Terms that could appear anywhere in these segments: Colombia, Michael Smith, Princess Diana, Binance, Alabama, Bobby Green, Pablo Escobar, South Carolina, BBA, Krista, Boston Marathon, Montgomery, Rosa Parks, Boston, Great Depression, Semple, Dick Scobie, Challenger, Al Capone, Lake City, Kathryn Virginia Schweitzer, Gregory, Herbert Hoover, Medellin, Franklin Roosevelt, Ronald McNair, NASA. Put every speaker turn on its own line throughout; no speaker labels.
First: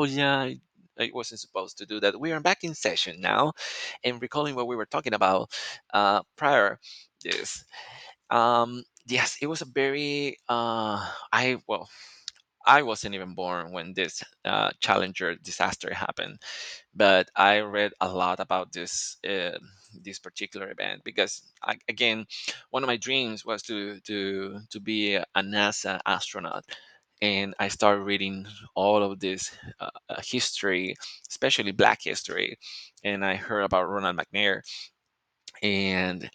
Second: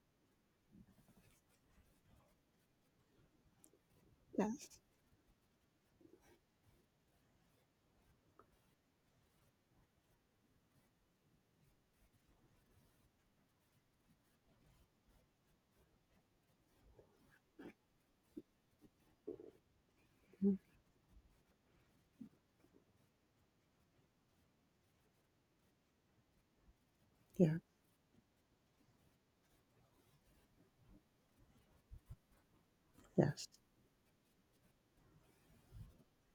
Oh yeah, I wasn't supposed to do that. We are back in session now, and
Yeah.
recalling what we were talking about prior this. Yes, it was a very I well, I wasn't even born when this Challenger disaster happened, but I read a lot about this this
Mm.
particular event because, I, again, one of my dreams was to be a NASA astronaut, and
Yeah.
I started reading all of this history, especially Black history, and I
Yes.
heard about Ronald McNair, and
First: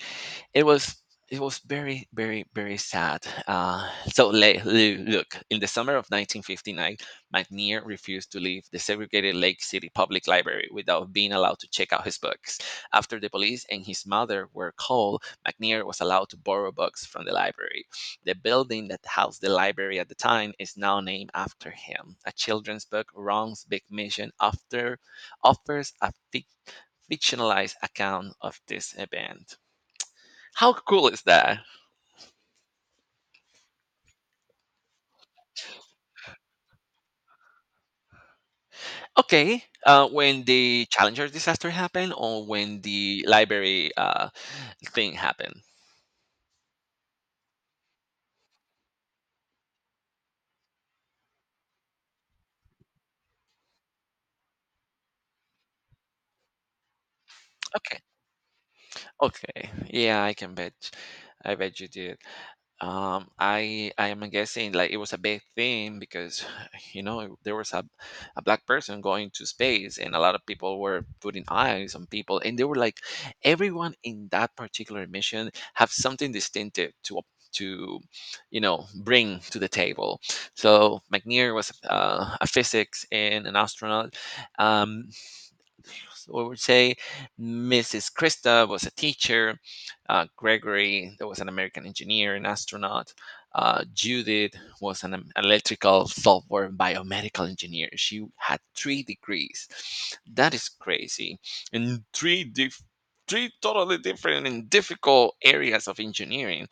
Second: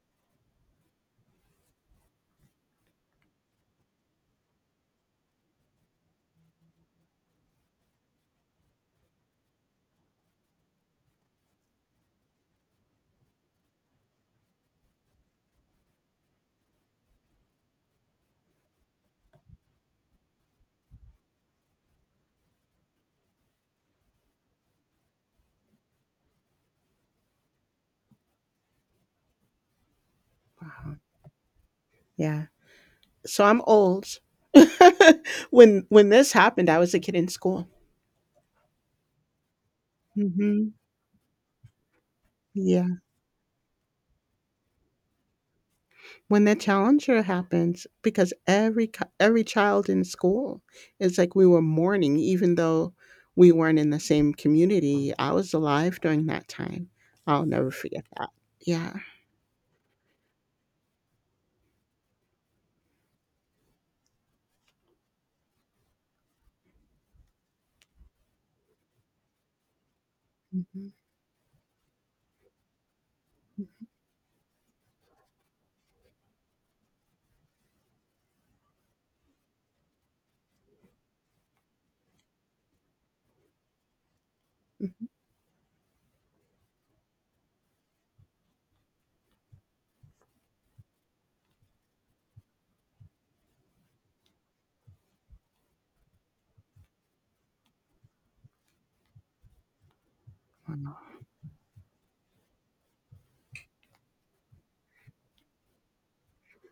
it was it was very sad. Look, in the summer of 1959, mcnair refused to leave the segregated lake city public library without being allowed to check out his books. After the police and his mother were called, mcnair was allowed to borrow books from the library. The building that housed the library at the time is now named after him. A children's book, Wrong's Big Mission, after offers a fictionalized account of this event. How
Wow.
cool is that?
Yeah. So I'm old. When this happened, I was a kid in school.
Okay, when
Hmm.
the Challenger disaster happened, or when
Yeah.
the library thing happened?
When the Challenger happens, because every child in school, it's like we were mourning, even though we weren't in the same community. I was alive during that time. I'll never
Okay,
forget that. Yeah.
okay. Yeah, I can bet. I bet you did. I am guessing, like, it was a big thing because you know there was a black person going to space, and a lot of people
Hmm.
were putting eyes on people, and they were like everyone in that particular mission have something distinctive to, you know, bring to the table. So mcnair was a physics and an astronaut, um we would say. Mrs. Krista was a teacher. Gregory, that was an American engineer and astronaut. Judith was an electrical software and biomedical engineer. She had 3 degrees. That is
Wow.
crazy. And three totally different and difficult areas of engineering.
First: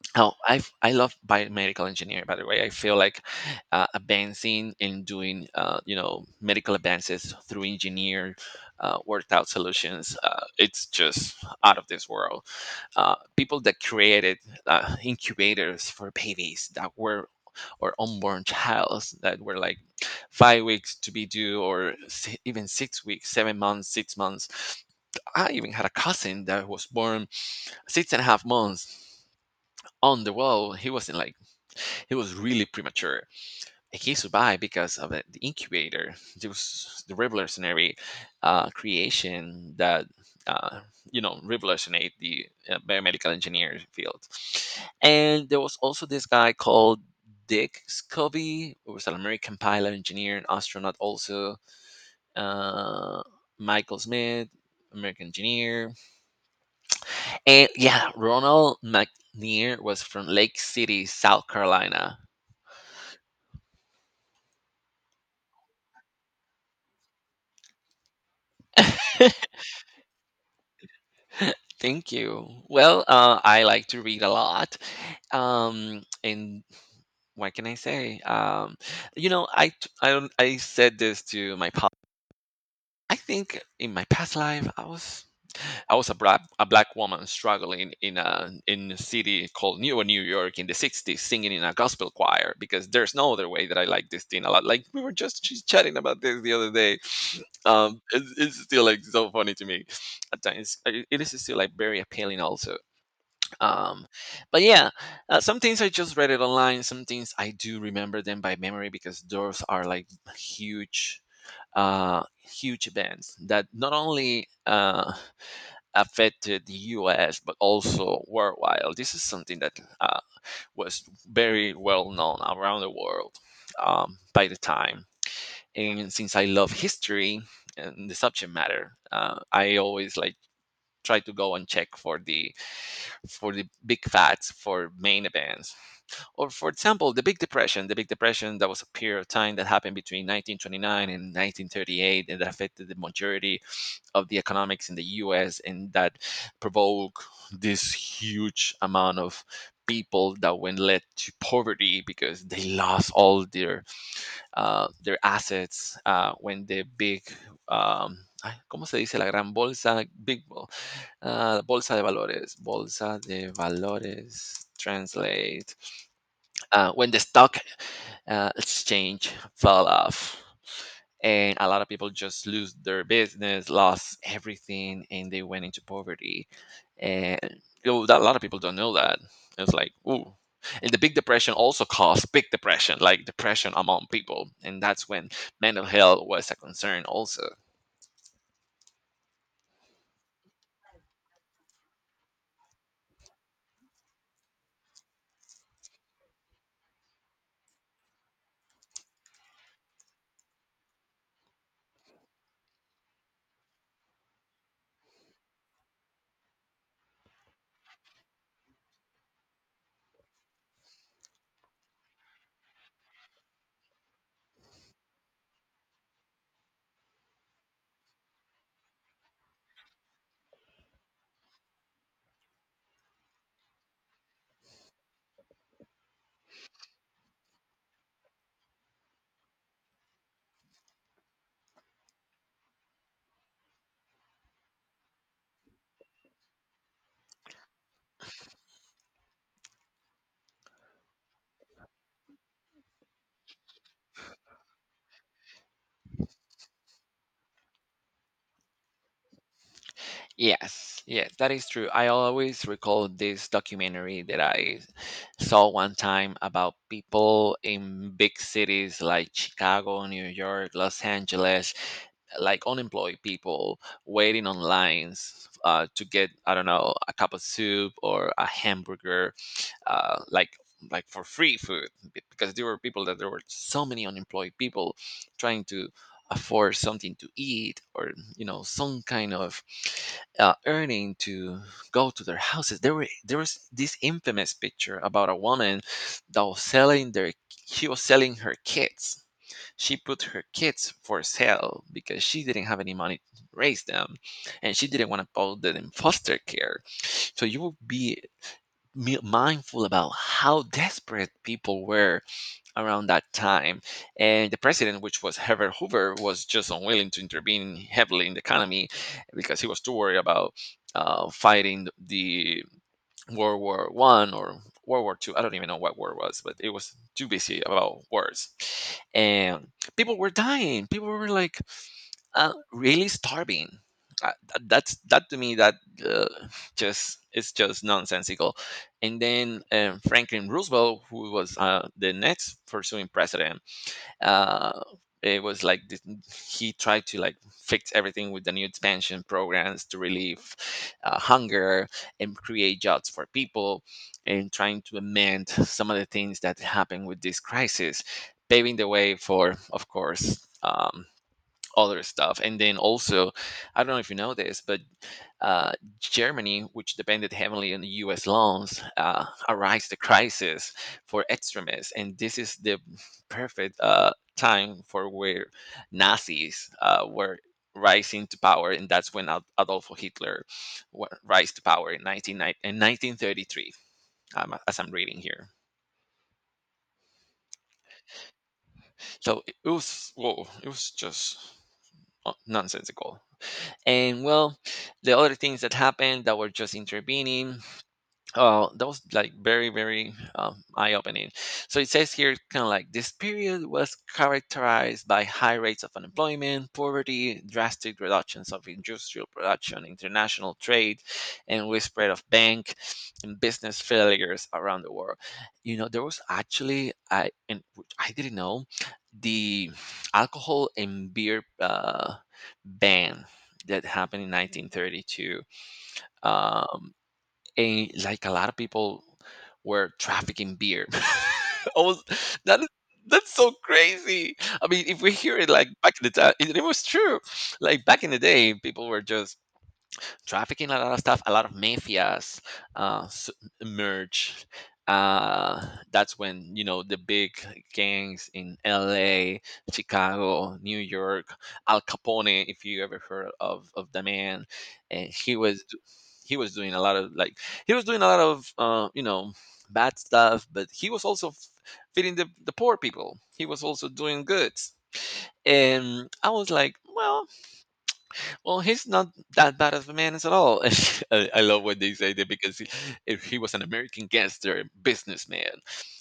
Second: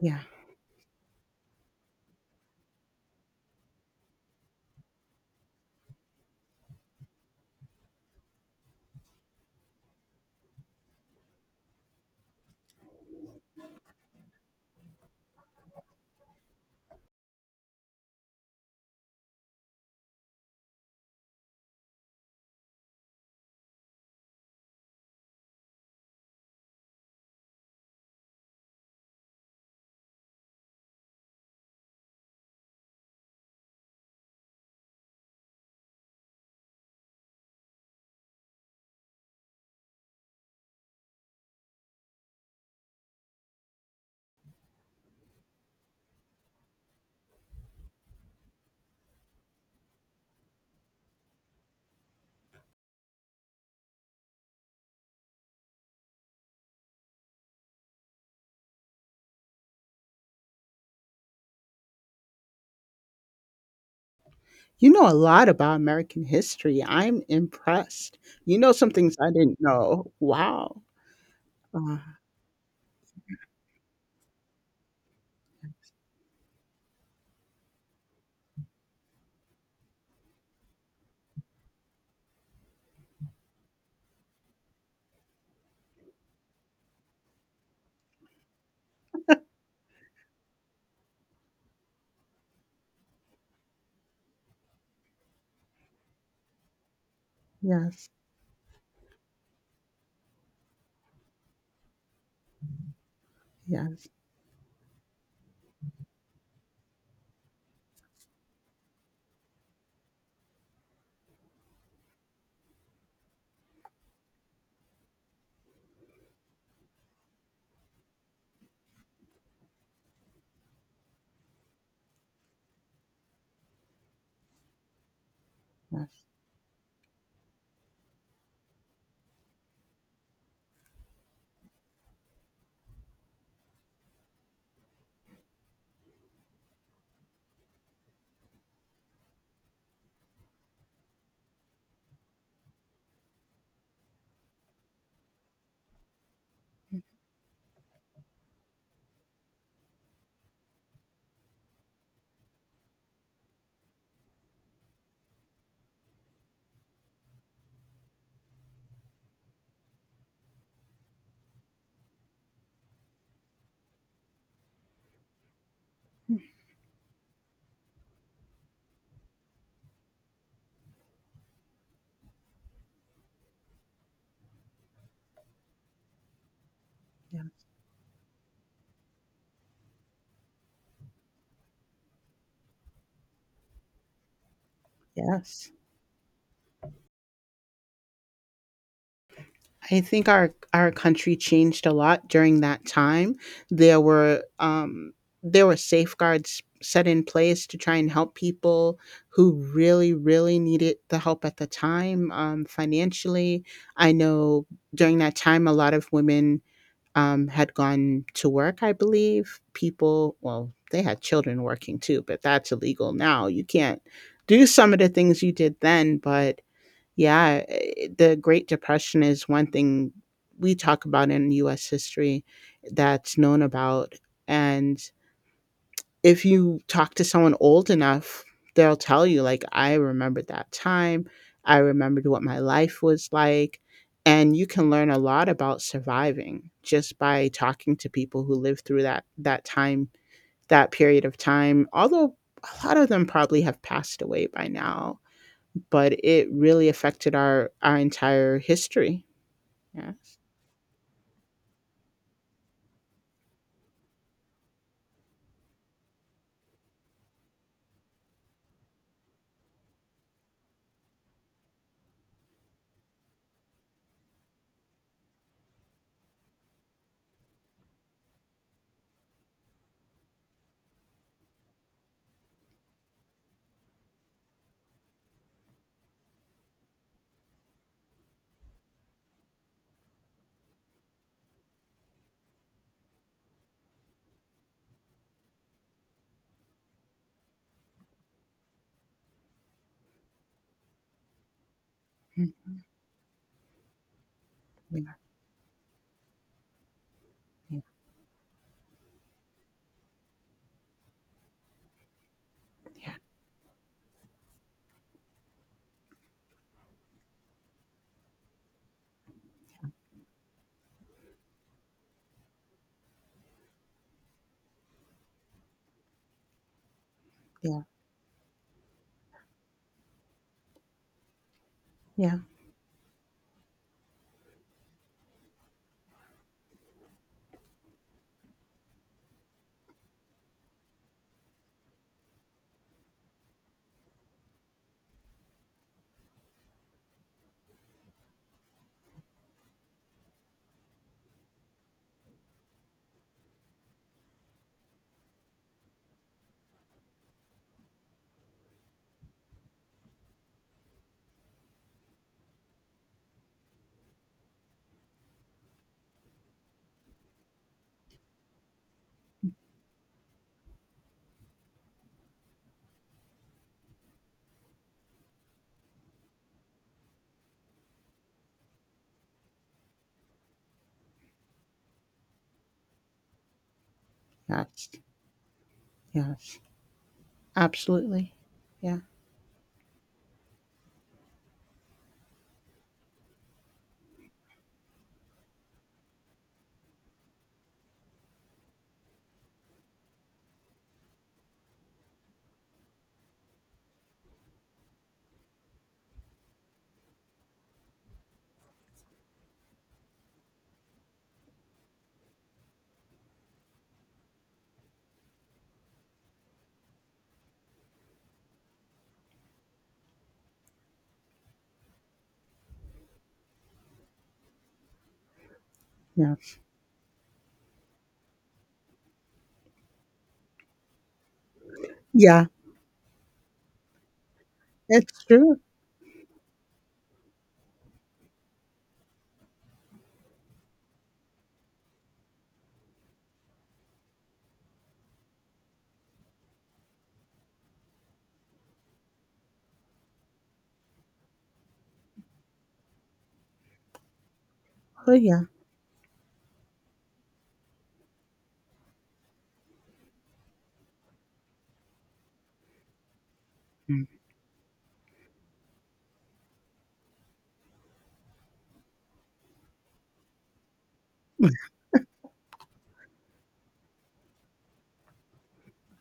Yeah.
Oh, I love biomedical engineering. By the way, I feel like advancing and doing, you know, medical advances through engineer worked out solutions. It's just out of this world. People that created incubators for babies that were, or unborn childs that were like 5 weeks to be due, or even 6 weeks, 7 months, 6 months. I even had a cousin that was born six and a half months on the wall. He wasn't like, he was really premature, and he survived because of the incubator. There was the revolutionary creation that, uh, you know, revolutionized the biomedical engineer field. And there was also this guy called dick scobie, who was an american pilot, engineer and astronaut also. uh, Michael Smith, american engineer. And yeah, Ronald McNair was from Lake City, South Carolina.
You know a lot about American history. I'm impressed. You know some things I didn't know. Wow. Uh,
Thank you. Well, I like to read a lot. And what can I say? You know, I said this to my, I think in my past life, I was, I was a black woman struggling in a city called New York in the '60s, singing in a gospel choir, because there's no other way that I like this thing a lot. Like we were just chatting about this the other day.
yes,
It's still like so funny to me at times. It is still like very appealing also. Um,
yes,
but yeah, some things I just read it online. Some things I do remember them by memory, because those are like huge, huge events that not only affected the US, but also worldwide. This is something that uh, was very well known around the world by the time. And
yes.
since I love history and the subject matter, I always like try to go and check for the, for the big facts for main events. Or for example, the Big Depression, the Big Depression, that was a period of time that happened between 1929 and 1938, and that affected the majority of the economics in the US, and that provoked this huge amount of people that went, led to poverty because they lost all their assets when the big um, ay, ¿Cómo se dice la gran bolsa? Bolsa de valores. Bolsa de valores. Translate,
Mhm.
when the stock exchange fell off, and a lot of people just lose their business, lost everything, and they went into poverty. And
Yeah,
you know, that, a lot of people don't know that. It's like ooh, and the big depression also caused big depression, like depression among people, and that's when
yes.
mental health was a concern also.
I think our country changed a lot during that time. There were um, there were safeguards set in place to try and help people who really, really needed the help at the time, financially. I know during that time, a lot of women, had gone to work, I believe. People, well, they had children working too, but that's illegal now. You can't do some of the things you did then. But yeah, the Great Depression is one thing we talk about in US history that's known about. And if you talk to someone old enough, they'll tell you, like, "I remember that time. I remembered what my life was like." And you can learn a lot about surviving just by talking to people who lived through that time, that period of time, although a lot of them probably have passed away by now, but it really affected our entire history. Yes.
Yes, yes, that is true. I always recall this documentary that I saw one time about people in big cities like Chicago, New York, Los Angeles, like unemployed people waiting on lines, to get, I don't know, a cup of soup or a hamburger, uh, like like for free food, because there were people that, there were so many unemployed people trying to afford something to eat, or, you know, some kind of earning to go to their houses. There were, there was this infamous picture about a woman that was selling their, she was selling her kids, she put her kids for sale because she didn't have
Mhm.
any money to raise them, and she didn't
Yeah,
want to put them in foster care. So you would
yeah,
be mindful about how desperate people were around
yeah,
that time. And the president, which was Herbert Hoover, was just unwilling to intervene heavily in the economy, because he was too worried about fighting the World War One or World War Two. I don't even know what war it was, but it was too busy
yeah,
about wars. And people were dying. People were like
yeah.
really starving. That's that, to me, that uh, just, it's just nonsensical. And then, Franklin Roosevelt, who was, the next pursuing president, uh, it was like this, he tried to like fix everything with the new expansion programs to relieve, hunger and create jobs for people, and trying to amend some of the things that happened with this crisis, paving the way for, of course. Other stuff. And then also, I don't know if you know this, but, uh, Germany, which depended heavily on the U.S. loans, arise the crisis for extremists, and this is the perfect time for where Nazis were rising to power, and that's when Adolf Hitler rise to power in 1933, as
Yes,
I'm reading here.
yes. Absolutely. Yeah.
So it was, whoa, it was just nonsensical. And well, the other things that happened that were just intervening. Oh, that was like very, very eye-opening. So it says here, kind of like this period was characterized by high rates of unemployment, poverty, drastic reductions of industrial production, international trade, and widespread of bank and business failures around the world. You know, there was actually, I, and which I didn't know, the alcohol and beer ban that happened in 1932.
Yeah.
Um, and like a lot of people were trafficking beer. I was,
Yeah.
that is, that's so crazy. I mean, if we
It's
hear it
true.
like back in the time, it was true. Like back in the day, people were just trafficking a lot of stuff. A lot of mafias uh, s- emerged. Uh, that's when, you know, the big gangs in L.A., Chicago, New York, Al Capone. If you ever heard of the man, and
Oh yeah.
he was doing a lot of like, he was doing a lot of, you know, bad stuff, but he was also feeding the poor people. He was also
Mm.
doing good, and I was like, well, well, he's not that bad of a man as at all. And I
Yeah.
love what they say that because he, if he was an American gangster businessman,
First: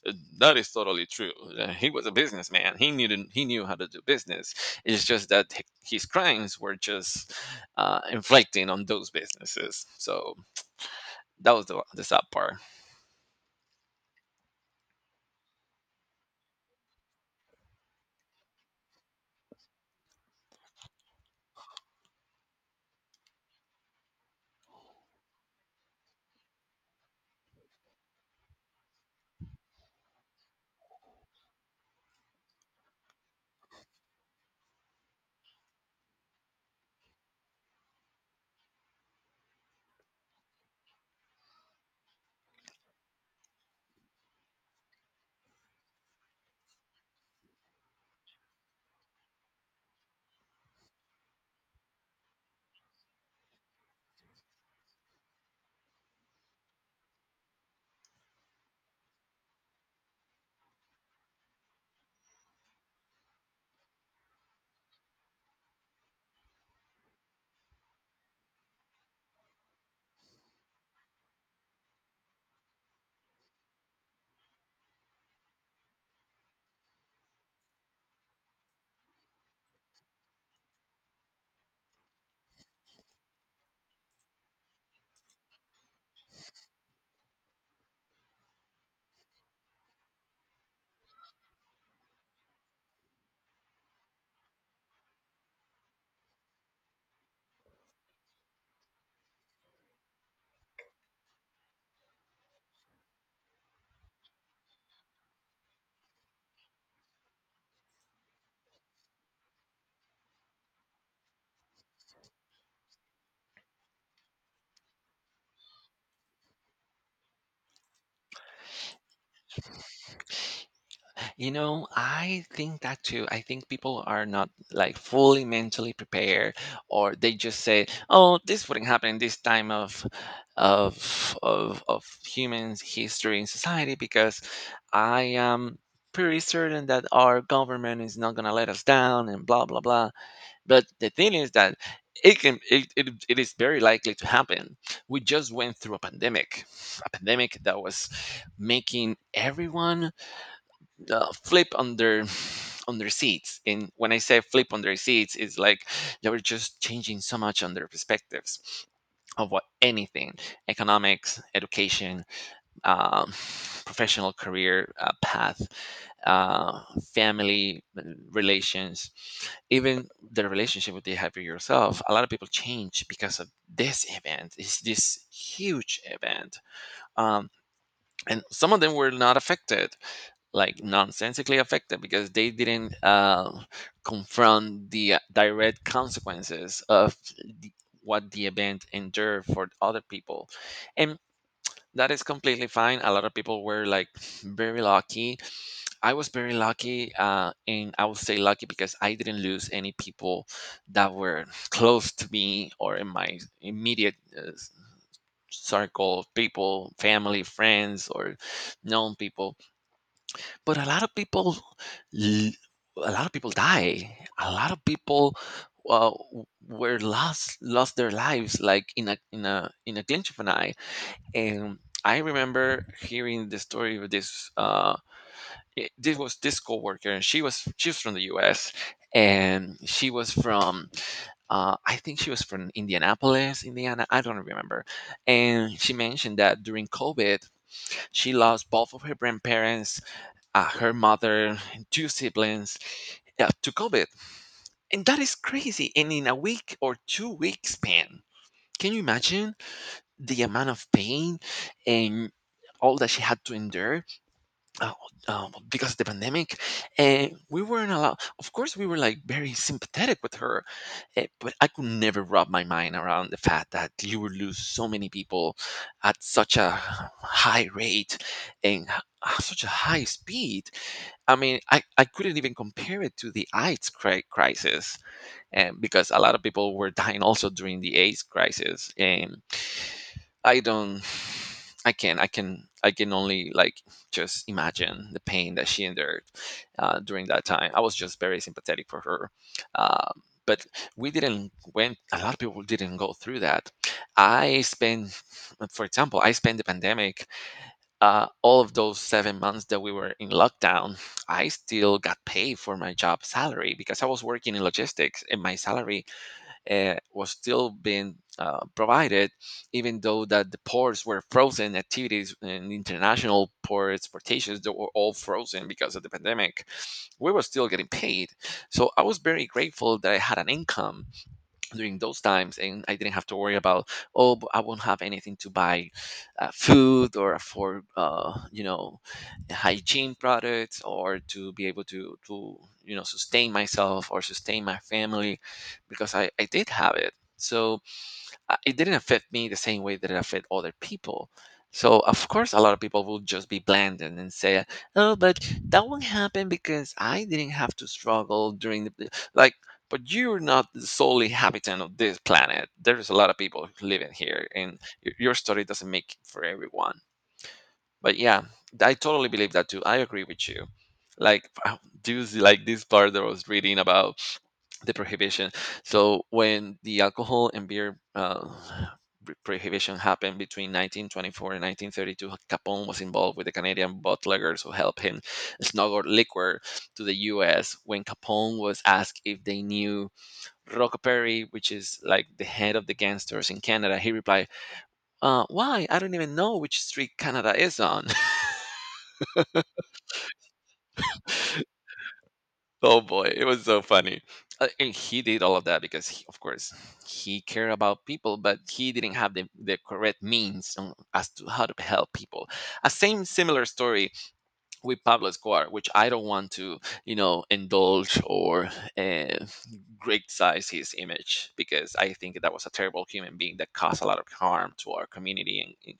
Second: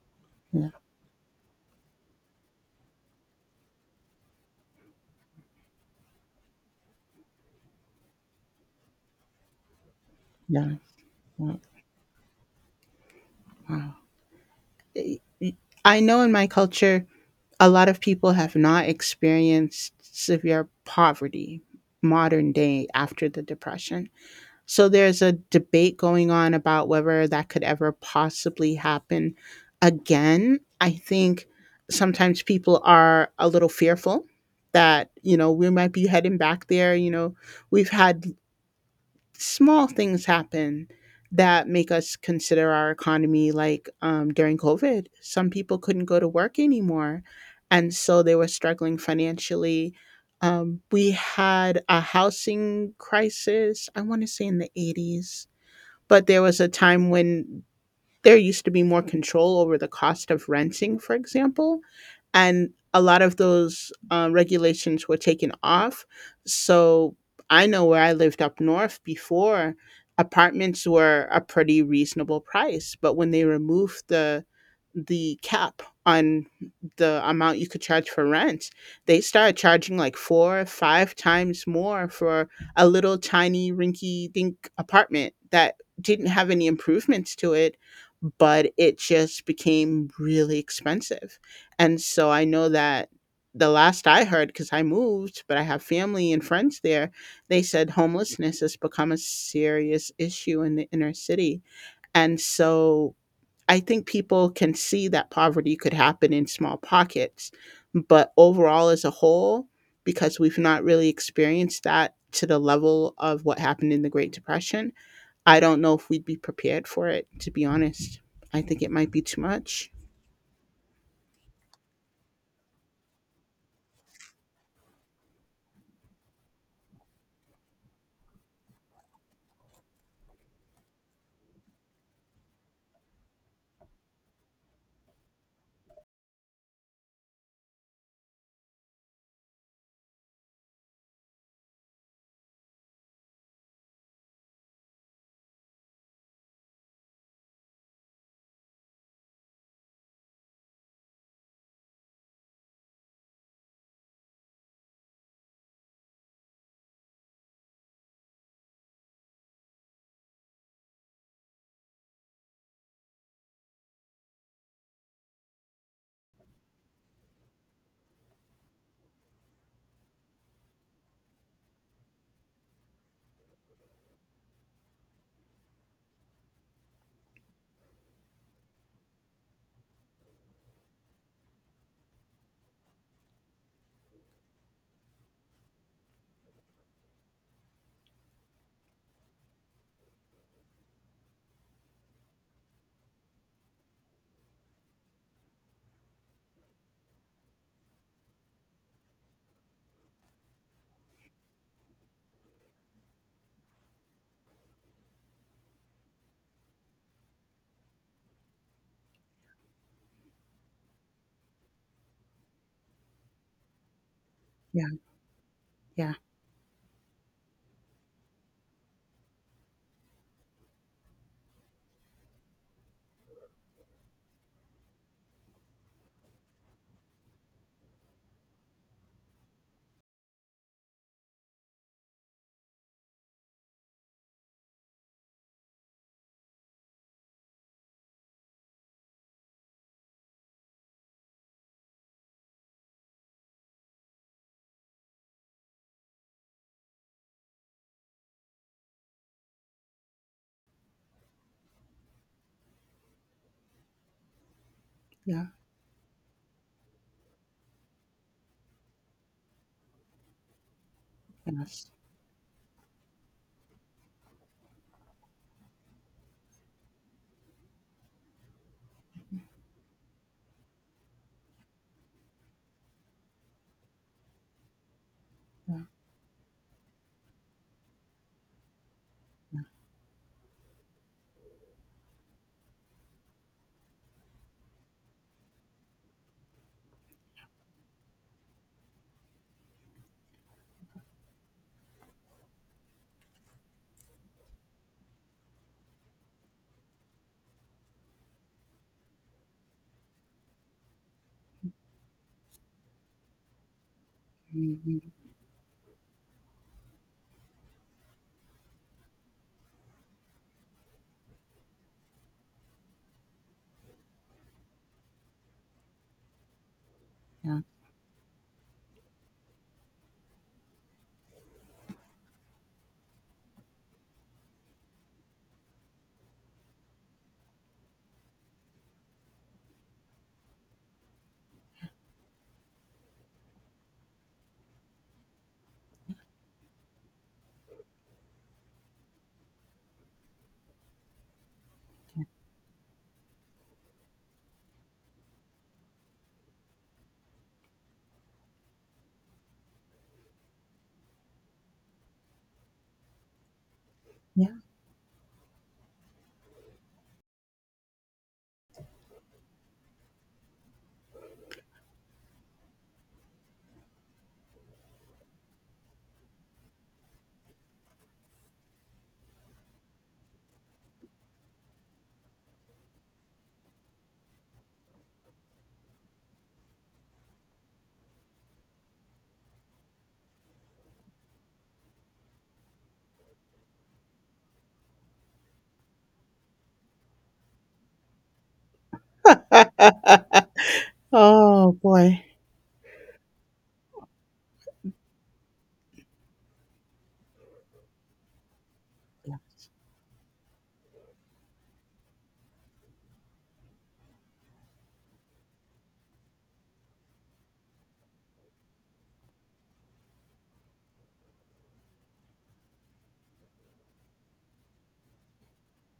uh, that
Yeah.
is totally true. He was a businessman. He knew he knew how to do business. It's just that his crimes were just inflicting on those businesses. So
Yeah.
that was the sad part.
Wow. I I- I know in my culture, a lot of people have not experienced severe poverty modern day after the Depression. So there's a debate going on about whether that could ever possibly happen again. I think sometimes people are a little fearful that, you know, we might be heading back there. You know, we've had small things happen that make us consider our economy, like during covid some people couldn't go to work anymore, and so they were struggling financially. We had a housing crisis, I want to say in the 80s, but there was a time when there used to be more control over the cost of renting, for example, and a lot of those regulations were taken off. So I know where I lived up north before, apartments were a pretty reasonable price, but when they removed the cap on the amount you could charge for rent, they started charging like four or five times more for a little tiny rinky dink apartment that didn't have any improvements to it, but it just became really expensive. And so I know that the last I heard, because I moved, but I have family and friends there, they said homelessness has become a serious issue in the inner city. And so I think people can see that poverty could happen in small pockets, but overall, as a whole, because we've not really experienced that to the level of what happened in the Great Depression, I don't know if we'd be prepared for it, to be honest. I think it might be too much.
You know, I think that too. I think people are not like fully mentally prepared, or they just say, "Oh, this wouldn't happen in this time of of humans' history in society," because I am pretty certain that our government is not gonna let us down, and blah blah blah. But the thing is that it can, it is very likely to happen. We just went through a pandemic that was making everyone flip on their, on their seats. And when I say flip on their seats, it's like they were just changing so much on their perspectives of what anything, economics, education, um, professional career path, uh, family relations, even the relationship that you have with yourself. A lot of people change because of this event. It's this huge event, um, and some of them were not affected, like nonsensically affected, because they didn't confront the direct consequences of. The, what the event endured for other people, and that is completely fine. A lot of people were like very lucky. I was very lucky, and I would say lucky because I didn't lose any people that were close to me or in my immediate circle of people, family, friends, or known people. But a lot of people, l- a lot of people die. A lot of
Yeah,
people
yeah,
were lost their lives like in a glint of an eye, and I remember hearing the story of this. This was this coworker, and she was from the U.S. and she was from, I think she was from Indianapolis, Indiana. I don't remember. And she mentioned that during COVID, she lost both of her grandparents, her mother, two siblings, to COVID, and that is crazy. And in a week or 2 week span, can you imagine the amount of pain and all that she had to endure, uh,
yeah,
because of the pandemic? And we weren't allowed, of course we were like very sympathetic with her, but I could
yes,
never wrap my mind around the fact that you would lose so many people at such a high rate and at such a high speed. I mean, I couldn't even compare it to the crisis,
yeah,
because a lot of people were dying also during the AIDS crisis. I don't. I can only like just imagine the pain that she endured during that time. I was just very sympathetic for her. But we didn't went. A lot of people didn't go through that. I spent, I spent the pandemic. All of those 7 months that we were in lockdown, I still got paid for my job salary because I was working in
mm,
logistics, and my salary was still being provided, even though that the ports were frozen. Activities and international ports, portations, they were all frozen because of the pandemic. We were
mm,
still getting paid, so I was very grateful that I had an income during those times, and I didn't have to worry about, oh, but I won't have anything to buy food or for, you know, hygiene products, or to be able to you know, sustain myself or sustain my family, because I did have it. So it didn't affect me the same way that it affected other people. So of course, a lot of people will just be bland and then say, "Oh, but that won't happen because I didn't have to struggle during the like." But you're not the solely habitant of this planet. There's a lot of people living here, and your story doesn't make it for everyone. But yeah, I totally believe that too. I agree with you. Like, do you see like this part that I was reading about the prohibition? So when the alcohol and beer prohibition happened between 1924 and 1932, Capone was involved with the Canadian bootleggers who helped him smuggle liquor to the US. When Capone was asked if they knew Rockaperry, which is like the head of the gangsters in Canada, he replied, "Why, I don't even know which street Canada is on."
yeah, yeah. Oh boy.
Oh boy, it was so funny. And he did all of that because, of course, he cared about people, but he didn't have
Yeah,
the correct means on- as to how to help people. A same similar story with Pablo Escobar, which I don't want to, you know, indulge or uh, criticize his image, because I think that was a terrible human being that caused a lot of harm to our community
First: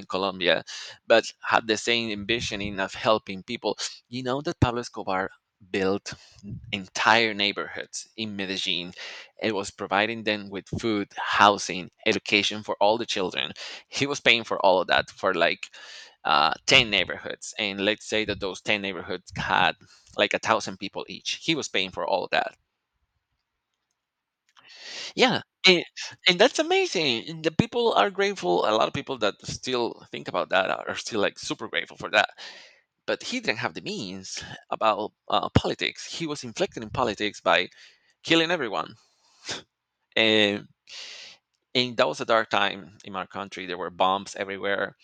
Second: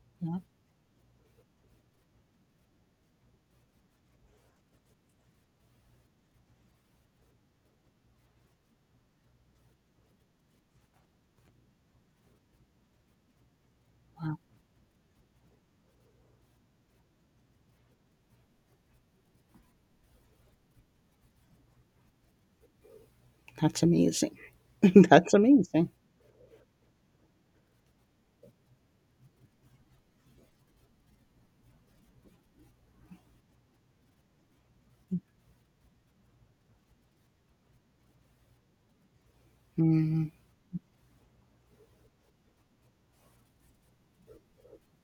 in
yeah,
Colombia, but had the same ambition of helping people. You know that Pablo Escobar built entire neighborhoods in Medellin. It was providing them with food, housing, education for all the children. He was
wow.
paying for all of that for like 10 neighborhoods, and let's say that those 10 neighborhoods had like 1,000 people each. He was paying for all of that.
That's amazing. That's
Yeah, and,
amazing.
and that's amazing, and the people are grateful. A lot of people that still think about that are still like super grateful for that. But he didn't have the means about, politics. He was inflicted in politics by killing everyone,
Mm,
and and that was a dark time in our country. There were bombs everywhere,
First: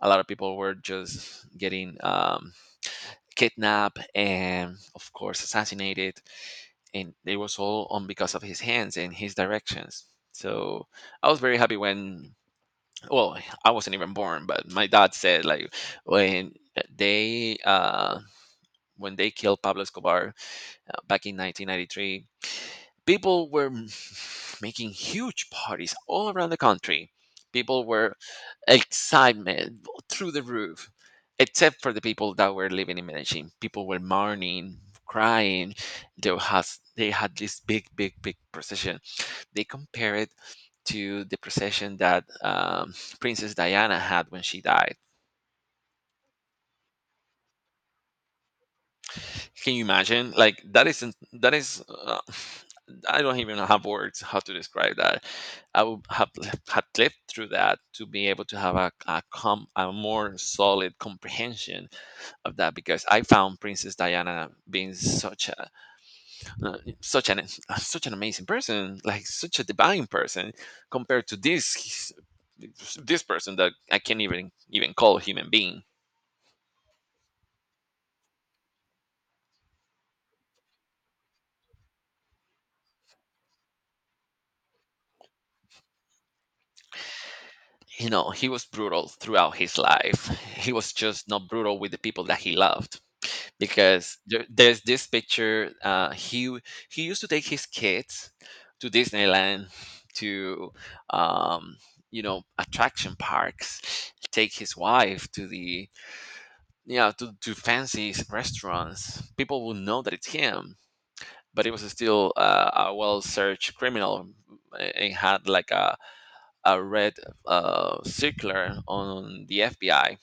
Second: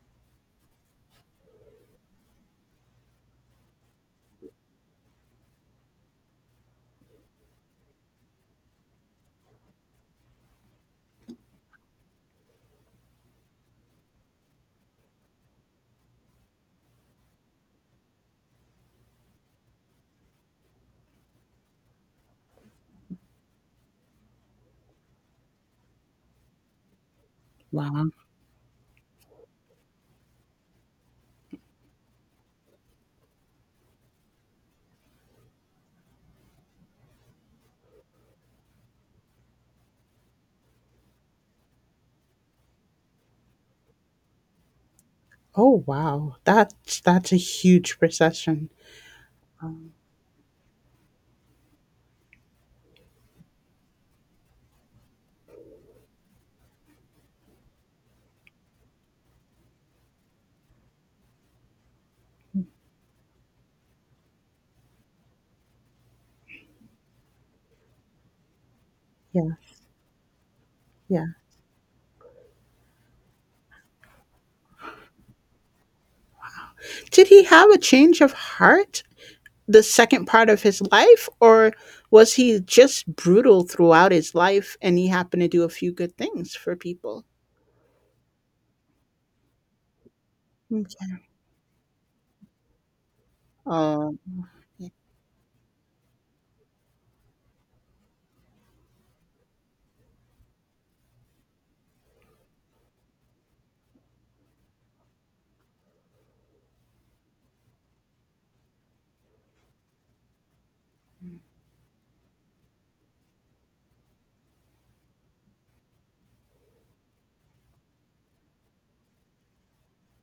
a lot of people were just getting, kidnapped and, of course, assassinated. And it was all on because of his hands and his directions. So I was very happy when, well, I wasn't even born, but my dad said like when they uh, when they killed Pablo Escobar, back in 1993, people were making huge parties all around the country. People
wow.
were excitement through the roof, except for the people that were living in Medellin. People were mourning, crying. There has they had this big, big, big procession. They compare it to the procession that Princess Diana had when she died.
Oh wow. That's a huge recession.
Can you
Um.
imagine? Like, that is. I don't even have words how to describe that. I would have had lived through that to be able to have a more solid comprehension of
Mm,
that, because I found Princess Diana being such a such an such an amazing person, like
yeah,
such a divine person,
yeah.
compared to this, this person that I can't even call human being.
Did he have a change of heart the second part of his life, or was he just brutal throughout his life and he happened to do a few good things for people?
You know, he was brutal throughout his life. He
Mm.
was just not brutal with the people that he loved.
Oh,
Because there's
yeah,
this picture, he used to take his kids to Disneyland, to, um you know, attraction parks, take his wife to the, yeah, to fancy restaurants. People would know that it's him, but it was still, a well-searched criminal, and had like a red circular on the FBI.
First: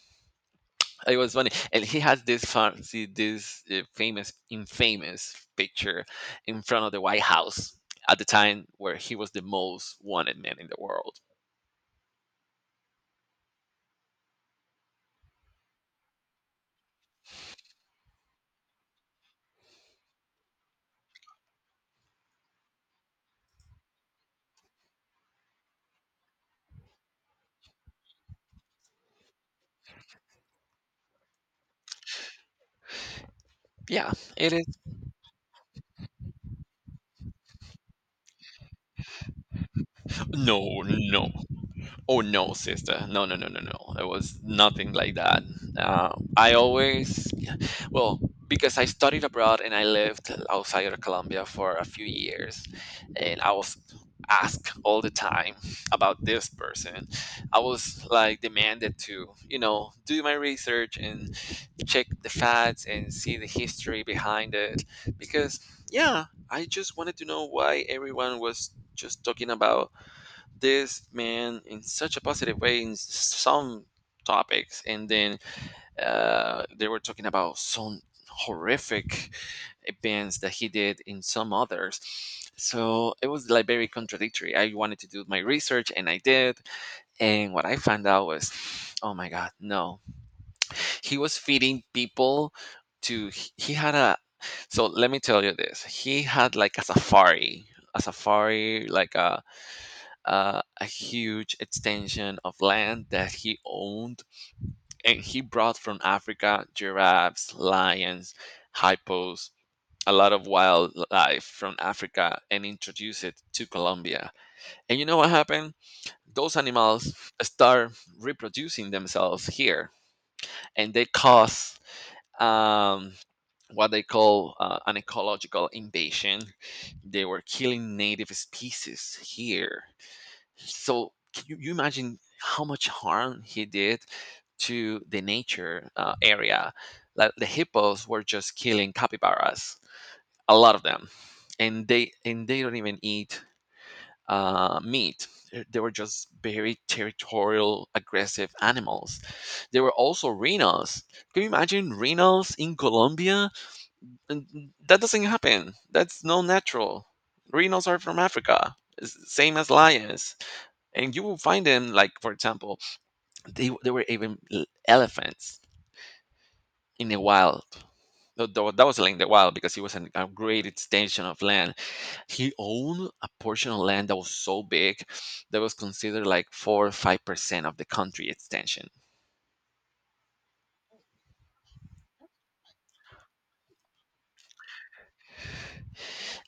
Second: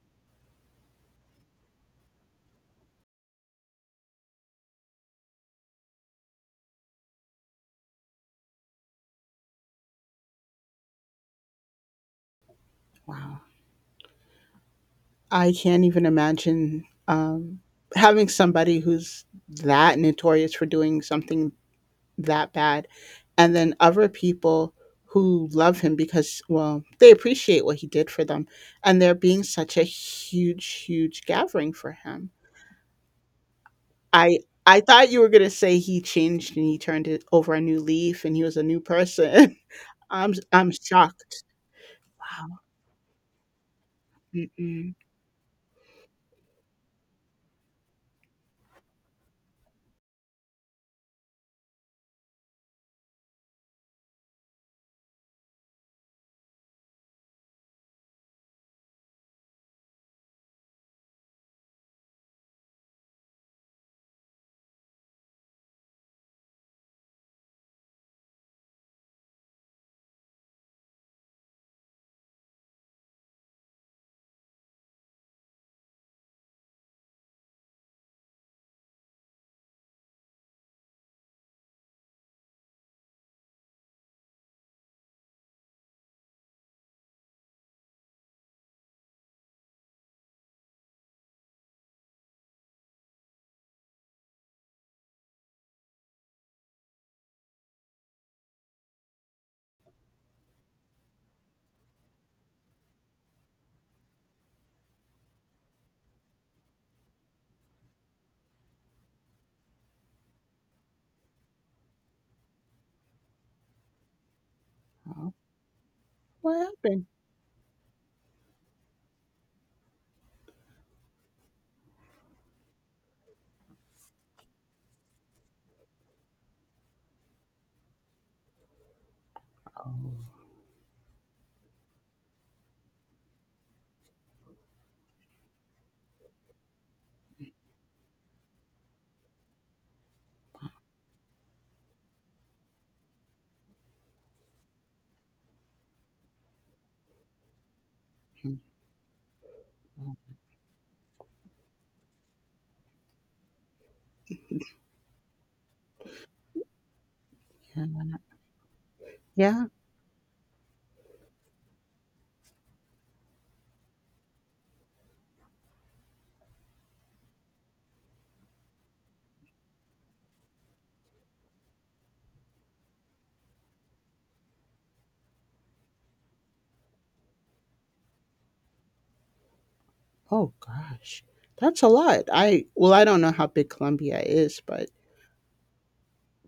It was funny, and he has this fancy, this famous infamous picture in front of the White House, at the time where he was the most wanted man in the world.
wow. I can't even imagine, having somebody who's that notorious for doing something that bad, and then other people who love him because, well, they appreciate what he did for them, and there being such a huge, huge gathering for him.
Yeah,
I
it is.
I thought you were gonna say he changed and he turned it over a new leaf and he was a new person. I'm
No, no.
shocked.
Oh no, sister. No, no, no, no, no. It was nothing
Mm-mm.
like that. Uh, I always, well, because I studied abroad and I lived outside of Colombia for a few years, and I was asked all the time about this person. I was like demanded to, you know, do my research and check the facts and see the history behind it, because yeah, I just wanted to know why everyone was just talking about this man in such a positive way in some topics, and then they were talking about some horrific events that he did in some others. So it was like very contradictory. I wanted to do my research, and I did, and what I found out was, oh my God, no. He was feeding people to, he had a, so let me tell you this, he had like a safari, a safari, like a, a huge extension of land that he owned, and he brought from Africa giraffes, lions, hippos, a lot of wildlife from Africa, and introduced it to Colombia. And you know what
Oh,
happened? Those
what happened?
animals start reproducing themselves here, and they cause, um, what they call an ecological invasion. They were killing native species here,
Oh,
so can you, you imagine how much harm he did to the nature area? Like the hippos were just killing capybaras, a lot of them, and they don't even eat meat. They were just very territorial, aggressive
mm,
animals. There were also rhinos. Can you imagine rhinos in Colombia? And that doesn't happen. That's no natural. Rhinos are
okay.
from Africa. It's the same
Yeah.
as lions, and you will find them like, for example, they there were even elephants in the wild. That was like in the wild, because it was an, a great extension of land. He owned a portion of land that was so big, that was considered like 4 or 5% of the country extension.
Oh gosh, that's a lot. I, well, I don't know how big Colombia is, but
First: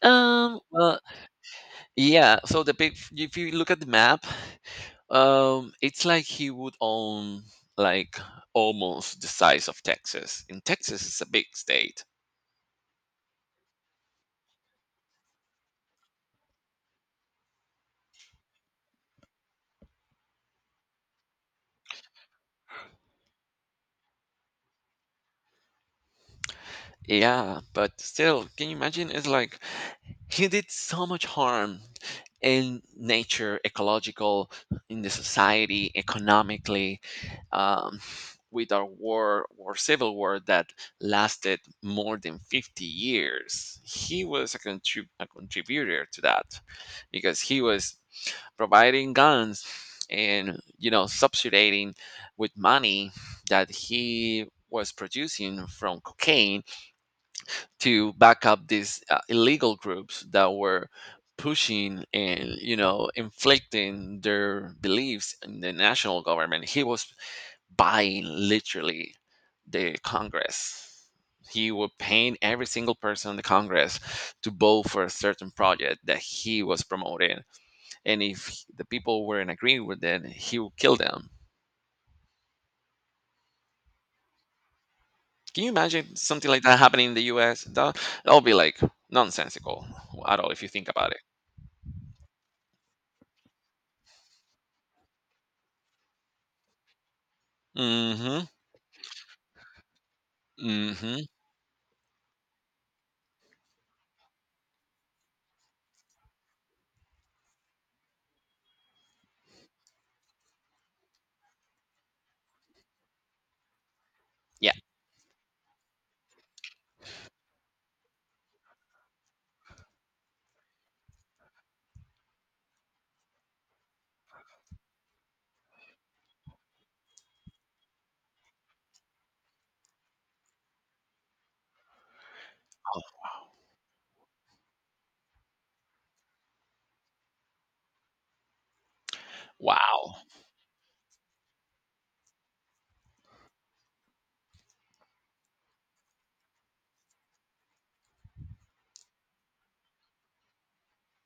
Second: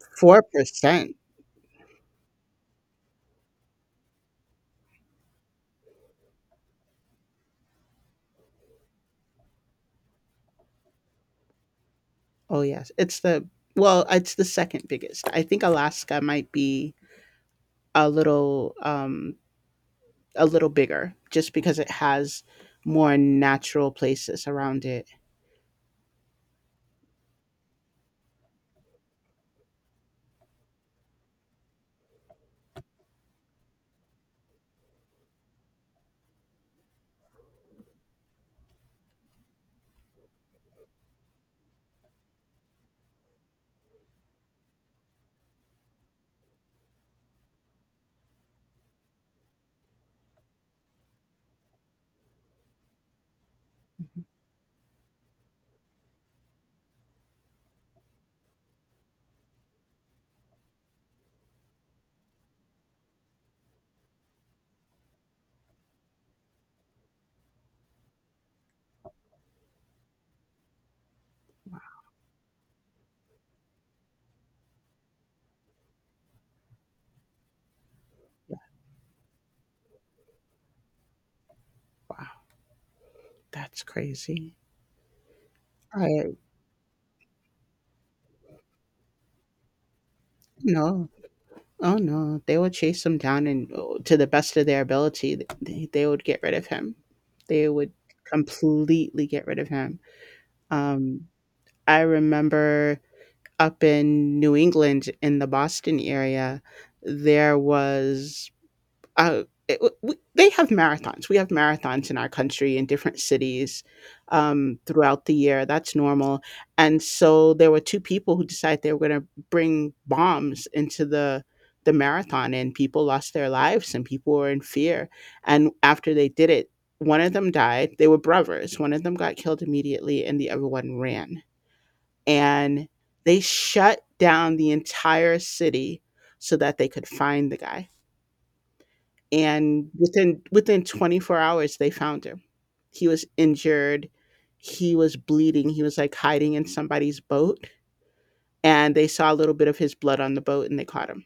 um well
4%.
yeah, so the big, if you look at the map, it's like he would own like almost the size of Texas, and Texas is a big state.
Oh yes, it's the, well, it's the second biggest. I think Alaska might be a little, a little bigger just because it has more natural places around it.
Yeah, but still, can you imagine? It's like he did so much harm in nature, ecological, in the society, economically, um, with our war or civil war that lasted more than 50 years. He was a contributor to that because he was providing guns and subsidizing with money that he was producing from cocaine to back up these illegal groups that were pushing and inflicting their beliefs in the national government. He was buying literally the congress. He would paying every single person in the congress to vote for a certain project that he was promoting, and if the people weren't agreeing with it he would kill them.
Wow, that's crazy.
Can you imagine
I
something like that happening in the us? That, that'll be like nonsensical at all if you think
No.
about it.
Oh no, they would chase him down and, to the best of their ability, they would get rid of him. They would
hmm
completely get rid of him. Um,
Mhm.
I remember up in New England in the Boston area, there was uh, it, w- they have marathons. We have marathons in our country in different cities,
Yeah.
throughout the year. That's normal. And so there were two people who decided they were going to bring bombs into the marathon, and people lost their lives, and people were in fear. And after they did it, one of them died. They were brothers. One of them got killed immediately, and the other one ran. And
Oh.
they shut down the entire city so that they could find the guy, and
Wow.
within 24 hours they found him. He was injured. He was bleeding. He was like hiding in somebody's boat, and they saw a little bit of his blood on the boat, and they caught him.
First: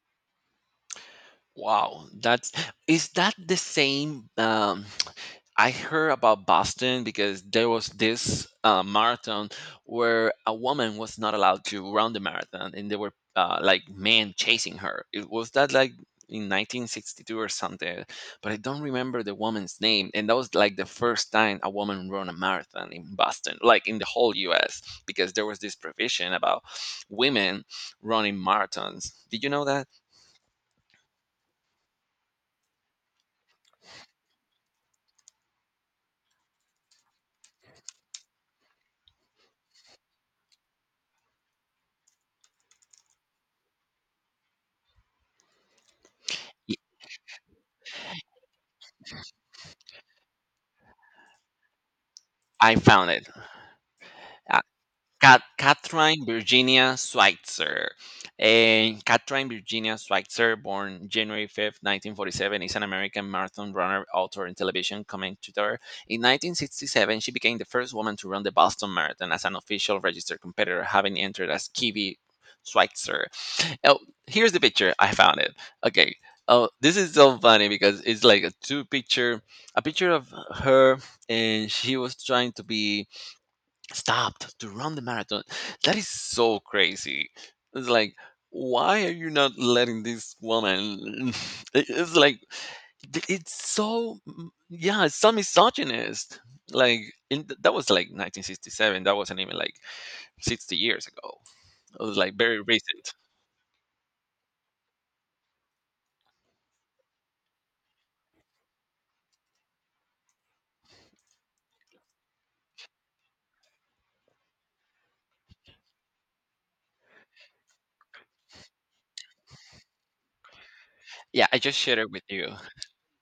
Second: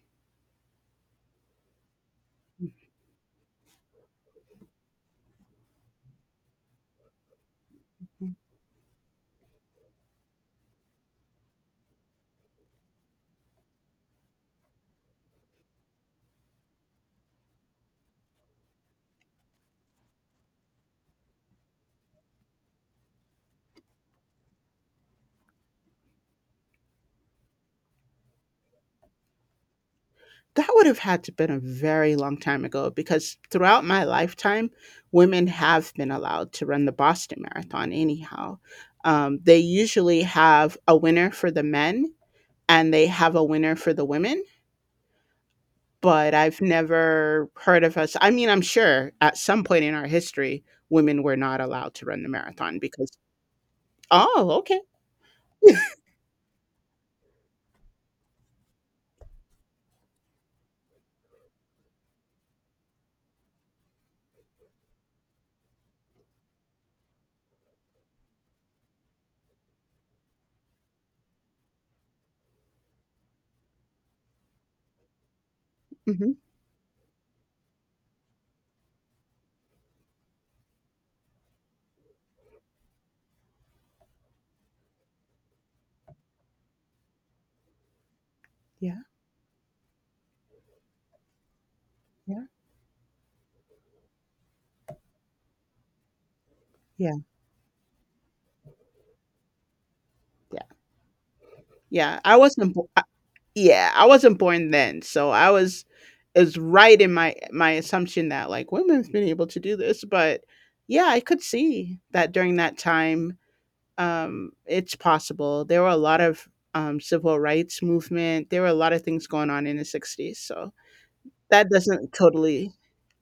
Wow. That's, is that the same? I heard about Boston because there was this marathon where a woman was not allowed to run the marathon, and there were like men chasing her. It was that like in 1962 or something, but I don't remember the woman's name. And that was like the first time a woman ran a marathon in Boston, like in the whole U.S., because there was this provision about women running marathons. Did you know that?
That would have had to been a very long time ago because throughout my lifetime women have been allowed to run the Boston marathon anyhow. They usually have a winner for the men and they have a winner for the women, but I've
Y-
never heard of us. I mean, I'm sure at some point in our history, women were not allowed to run the
I
marathon
found
because—
it.
Oh, okay.
Kathryn Virginia Schweitzer. And Kathryn Virginia Schweitzer, born January 5th, 1947, is an American marathon runner, author, and television commentator. In 1967, she became the first woman to run the Boston Marathon as an official registered competitor, having entered as Kiwi Schweitzer. Oh, here's the picture. I found it. Okay.
Mhm.
Oh, this is so funny because it's like a two picture, a picture of her, and she was trying to be stopped to run the marathon. That is so crazy. It's like,
Yeah,
why are you not letting this woman? It's like,
yeah,
it's so, yeah, it's so misogynist. Like,
yeah,
that was like 1967. That wasn't even like
yeah,
60 years ago. It was
yeah.
like
I
very
wasn't bo
recent.
Yeah, I wasn't born then, so I was— is right in my my assumption that, like, women has been able to do this, but yeah, I could see that during that time, it's possible. There were a lot of, civil rights movement. There were a lot of things going on in the '60s, so
Yeah, I
that
just shared it
doesn't
with you.
totally.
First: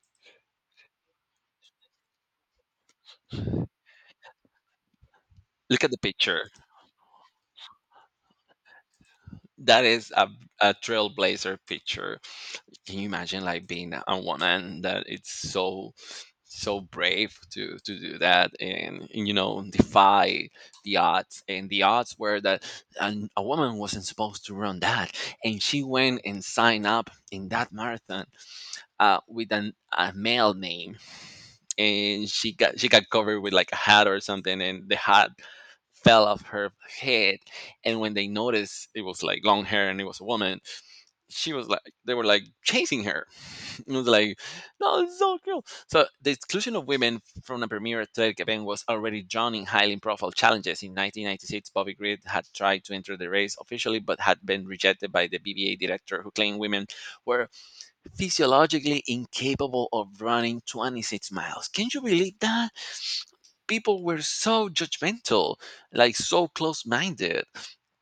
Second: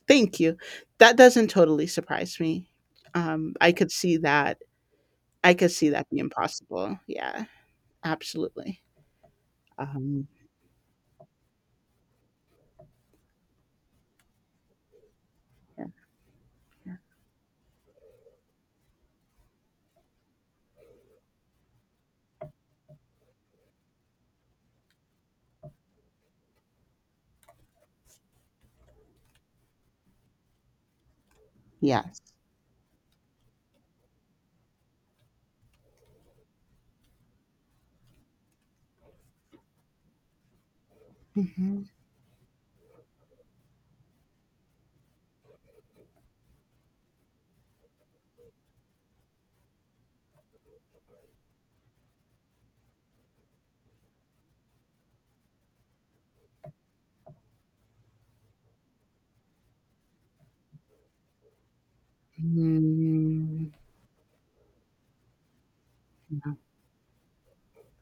Thank you. That doesn't totally surprise me. I could see that. I could
Look
see
at the
that being
picture.
possible. Yeah, absolutely.
That is a,
Um,
a trailblazer picture. Can you imagine like being on one end that it's
yeah.
so so brave to do that, and defy the odds? And the odds were that a woman wasn't supposed to run that, and she went and signed up in that marathon uh, with an, a male name.
Yes.
And she got covered with like a hat or something, and the hat fell off her head. And when they noticed it was like long hair and it was a woman, she was like,
Mhm.
they were like chasing her. It was like, no, it's so cool. So the exclusion of women from the premier athletic event was already drawn in highly profile challenges. In 1996, Bobby Green had tried to enter the race officially, but had been rejected by the BBA director, who claimed women were physiologically incapable of running 26 miles. Can you believe that?
Mm.
People were so judgmental, like so
Yeah.
close-minded.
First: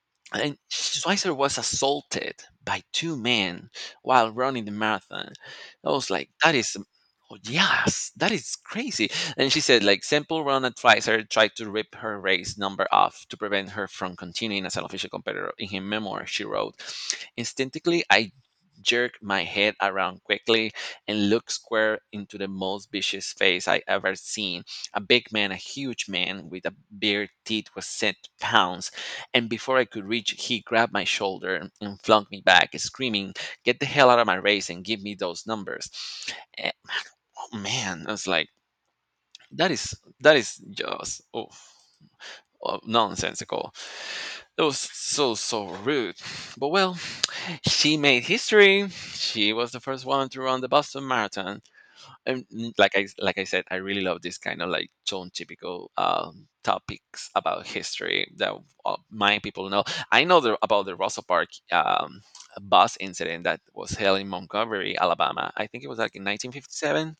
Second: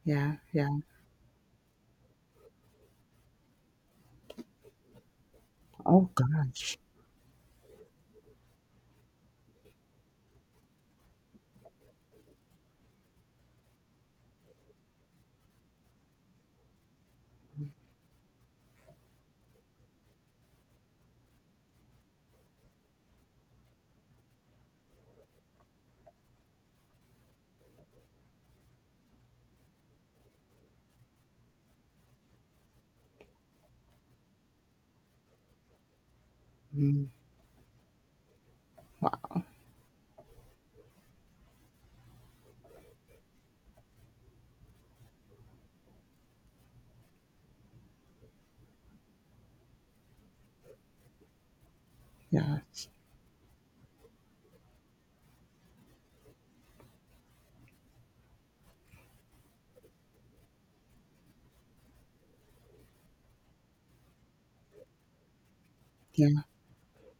Yeah.
And
Yeah.
Schweitzer was assaulted by two men while running the marathon. I
Oh
was like, that is,
gosh.
oh, yes, that is crazy. And she said, like, Semple Run Advisor tried to rip her race number off to prevent her from continuing as an official competitor. In her memoir, she wrote, "Instinctively, I jerk my head around quickly and look square into the most vicious face I ever seen. A big man, a huge man with a beard, teeth was set pounds, and before I could reach, he grabbed my shoulder and flung me back, screaming, Get the hell out of my race and give me those numbers." Eh,
Mm.
oh man, I was like,
Wow.
that is just, oh, oh, nonsensical. It was so so rude. But well, she made history. She was the first woman to run the Boston Marathon. And
Yeah.
like I said, I really love this kind of like tone typical topics about history that my people know. I know about the Russell Park bus incident that was held in Montgomery, Alabama. I think it was like in
Yeah.
1957.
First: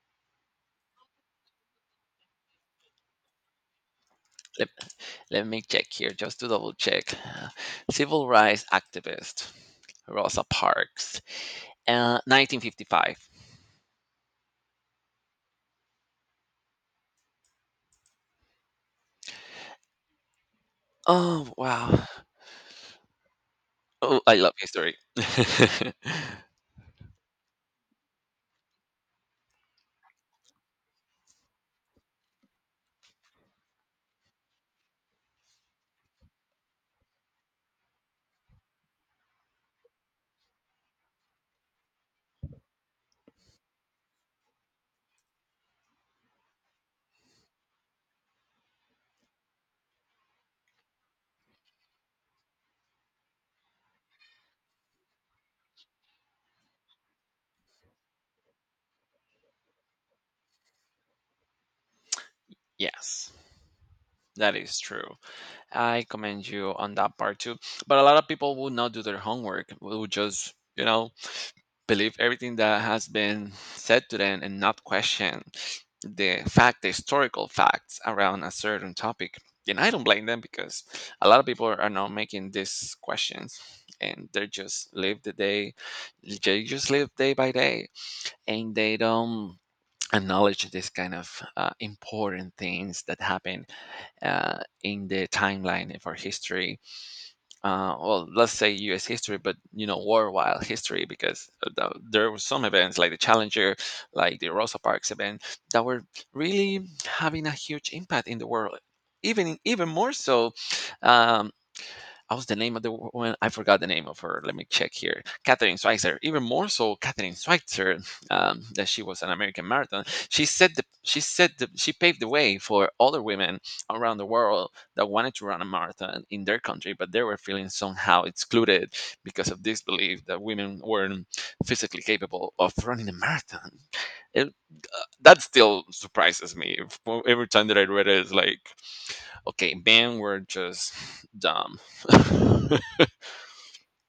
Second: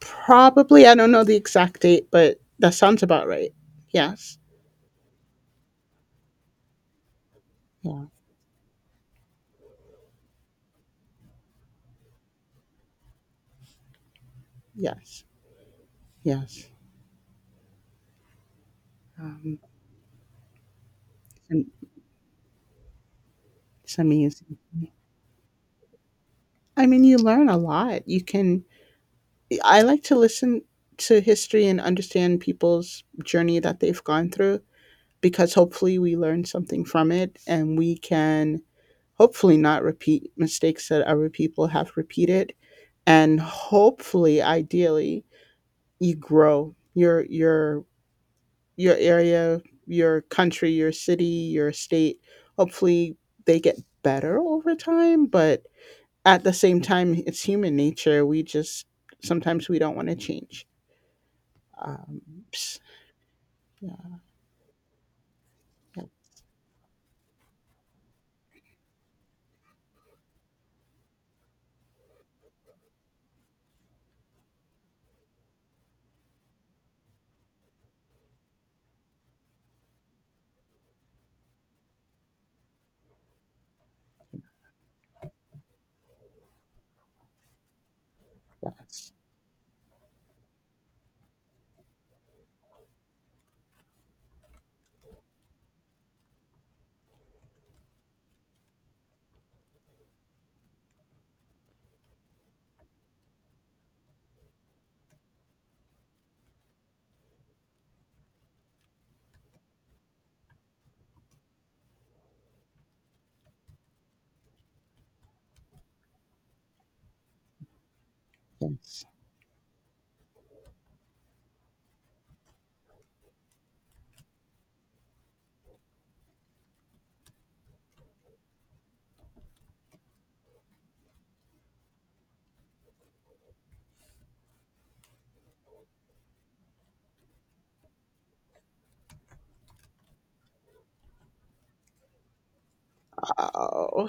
Probably. I don't know the exact date, but that sounds about right. Yes.
Let, let me check here just to double check. Civil rights activist Rosa Parks, 1955.
Yes, yes. Um,
Oh
and
wow!
it's
Oh, I love
amazing.
history.
I mean, you learn a lot. You can— I like to listen to history and understand people's journey that they've gone through because hopefully we learn something from it and we can hopefully not repeat mistakes that other people have repeated, and hopefully ideally you grow. Your your area, your country, your city, your state. Hopefully, they get better over time. But at the same time, it's human nature. We just sometimes we don't want to change. Um, s-
Yes,
yeah,
that is true.
yeah,
I commend you on that part too. But a lot of people will not do their homework, will just, you know, believe everything that has been said to them and not question the fact, the historical facts around a certain topic. And I don't blame them because a lot of people are not making these questions, and they just live the day, they just live day by day, and they
yes,
don't acknowledge this kind of important things that happen in the timeline of our history. Well, let's say U.S. history, but you know, worldwide history, because there were some events like the Challenger, like the Rosa Parks event, that were really having a huge impact in the world. Even even more so, um, I was the name of the woman. I forgot the name of her. Let me check here. Catherine Schweitzer. Even more so, Catherine Schweitzer, that she
yes.
was an American marathon. She said she paved the way for other women around the world that wanted to run a marathon in their country, but they were feeling somehow excluded because of this belief that women weren't physically capable of running a marathon. That still surprises me. Every time that I read it, it's like, okay, men were just dumb.
Oh.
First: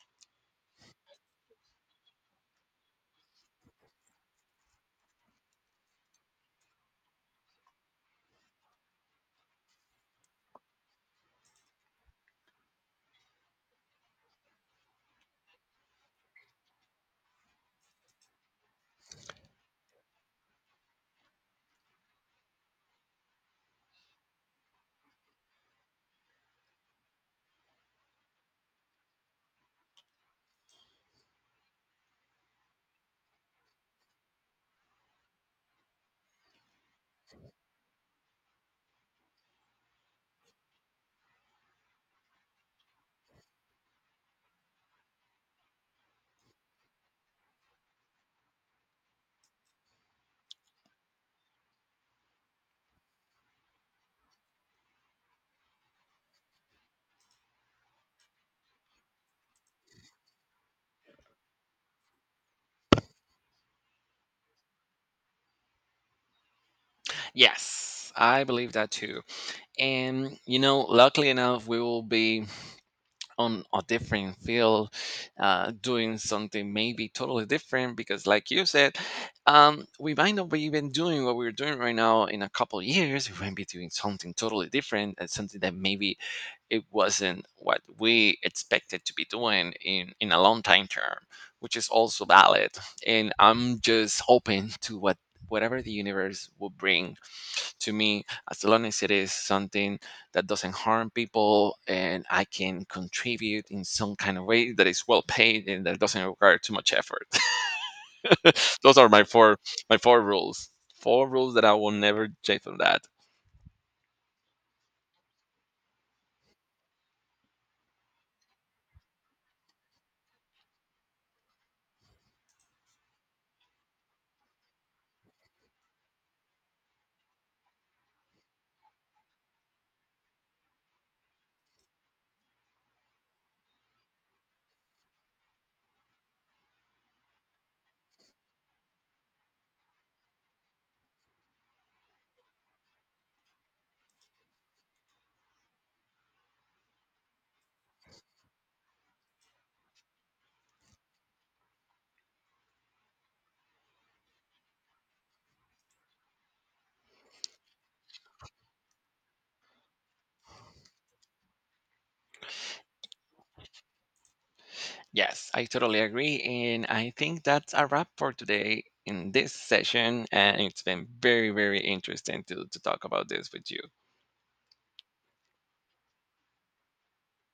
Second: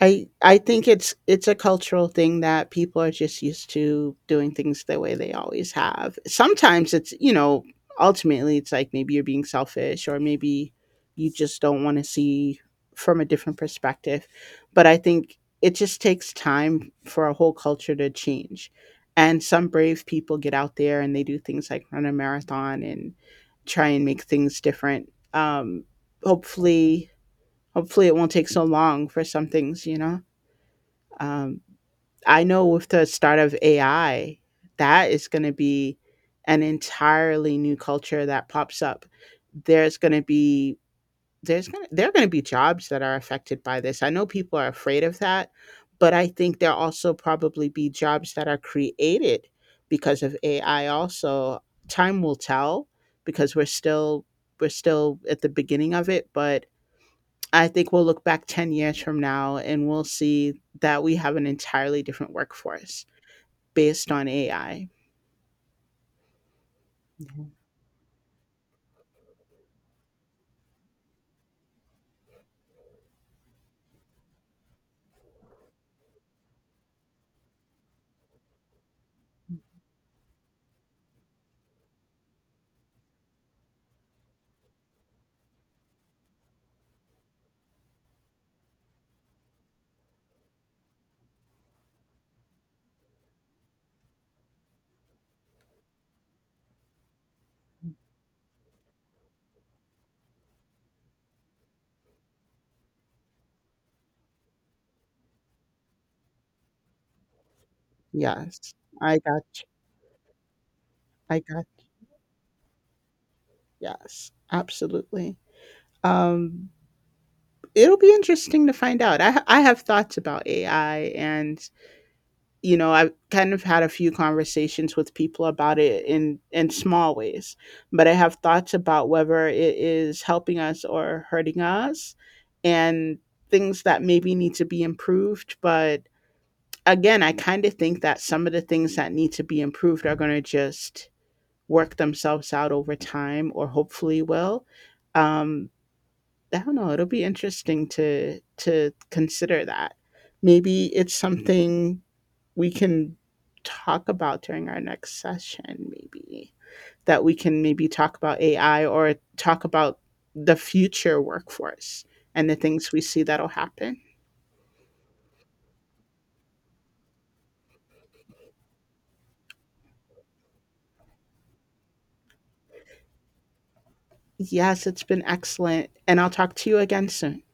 I think it's a cultural thing that people are just used to doing things the way they always have. Sometimes it's, you know, ultimately it's like maybe you're being selfish or maybe you just don't want to see from a different perspective. But I think it just takes time for a whole culture to change. And some brave people get out there and they do things like run a marathon and try and make things different. Hopefully Hopefully it won't take so long for some things, you know. Um, I know with the start of AI, that is going to be an entirely new culture that pops up. There's going to be there are going to be jobs that are affected by this. I know people are afraid of that, but I think there'll also probably be jobs that are created because of AI. Also, time will tell because we're still at the beginning of it, but I think we'll look back 10 years from now and we'll see that we have an entirely different workforce based on AI.
Yes, I believe that too. And you know, luckily enough, we will be on a different field doing something maybe totally different because like you said we might not be even doing what we're doing right now. In a couple of years we might be doing something totally different, and something that maybe it wasn't what we expected to be doing in a long time term, which is also valid. And I'm just open to whatever the universe will bring to me, as long as it is something that doesn't harm people and I can contribute in some kind of way that is well paid and that doesn't require too much effort.
Yes,
Those are
I got you.
my four rules, four
I
rules that
got
I will never change from that.
Yes, absolutely. Um, it'll be interesting to find out. I have thoughts about AI, and you know, I've kind of had a few conversations with people about it in small ways, but I have thoughts about whether it is helping us or hurting us, and things that maybe need to be improved, but again, I kind of think that some of the things that need to be improved are going to just work themselves out over time, or hopefully will. Um, I don't know, it'll be interesting to consider that. Maybe it's something we can talk about during our next session, maybe that we can maybe talk about AI or talk about the future workforce and the things we see that'll happen.
Yes I totally agree, and I think that's a wrap for today in this session. And it's been very very interesting to talk about this with you.
Yes, it's been excellent and I'll talk to you again soon.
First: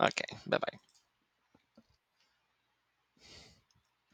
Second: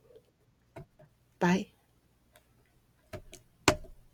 Okay, bye bye.
Bye.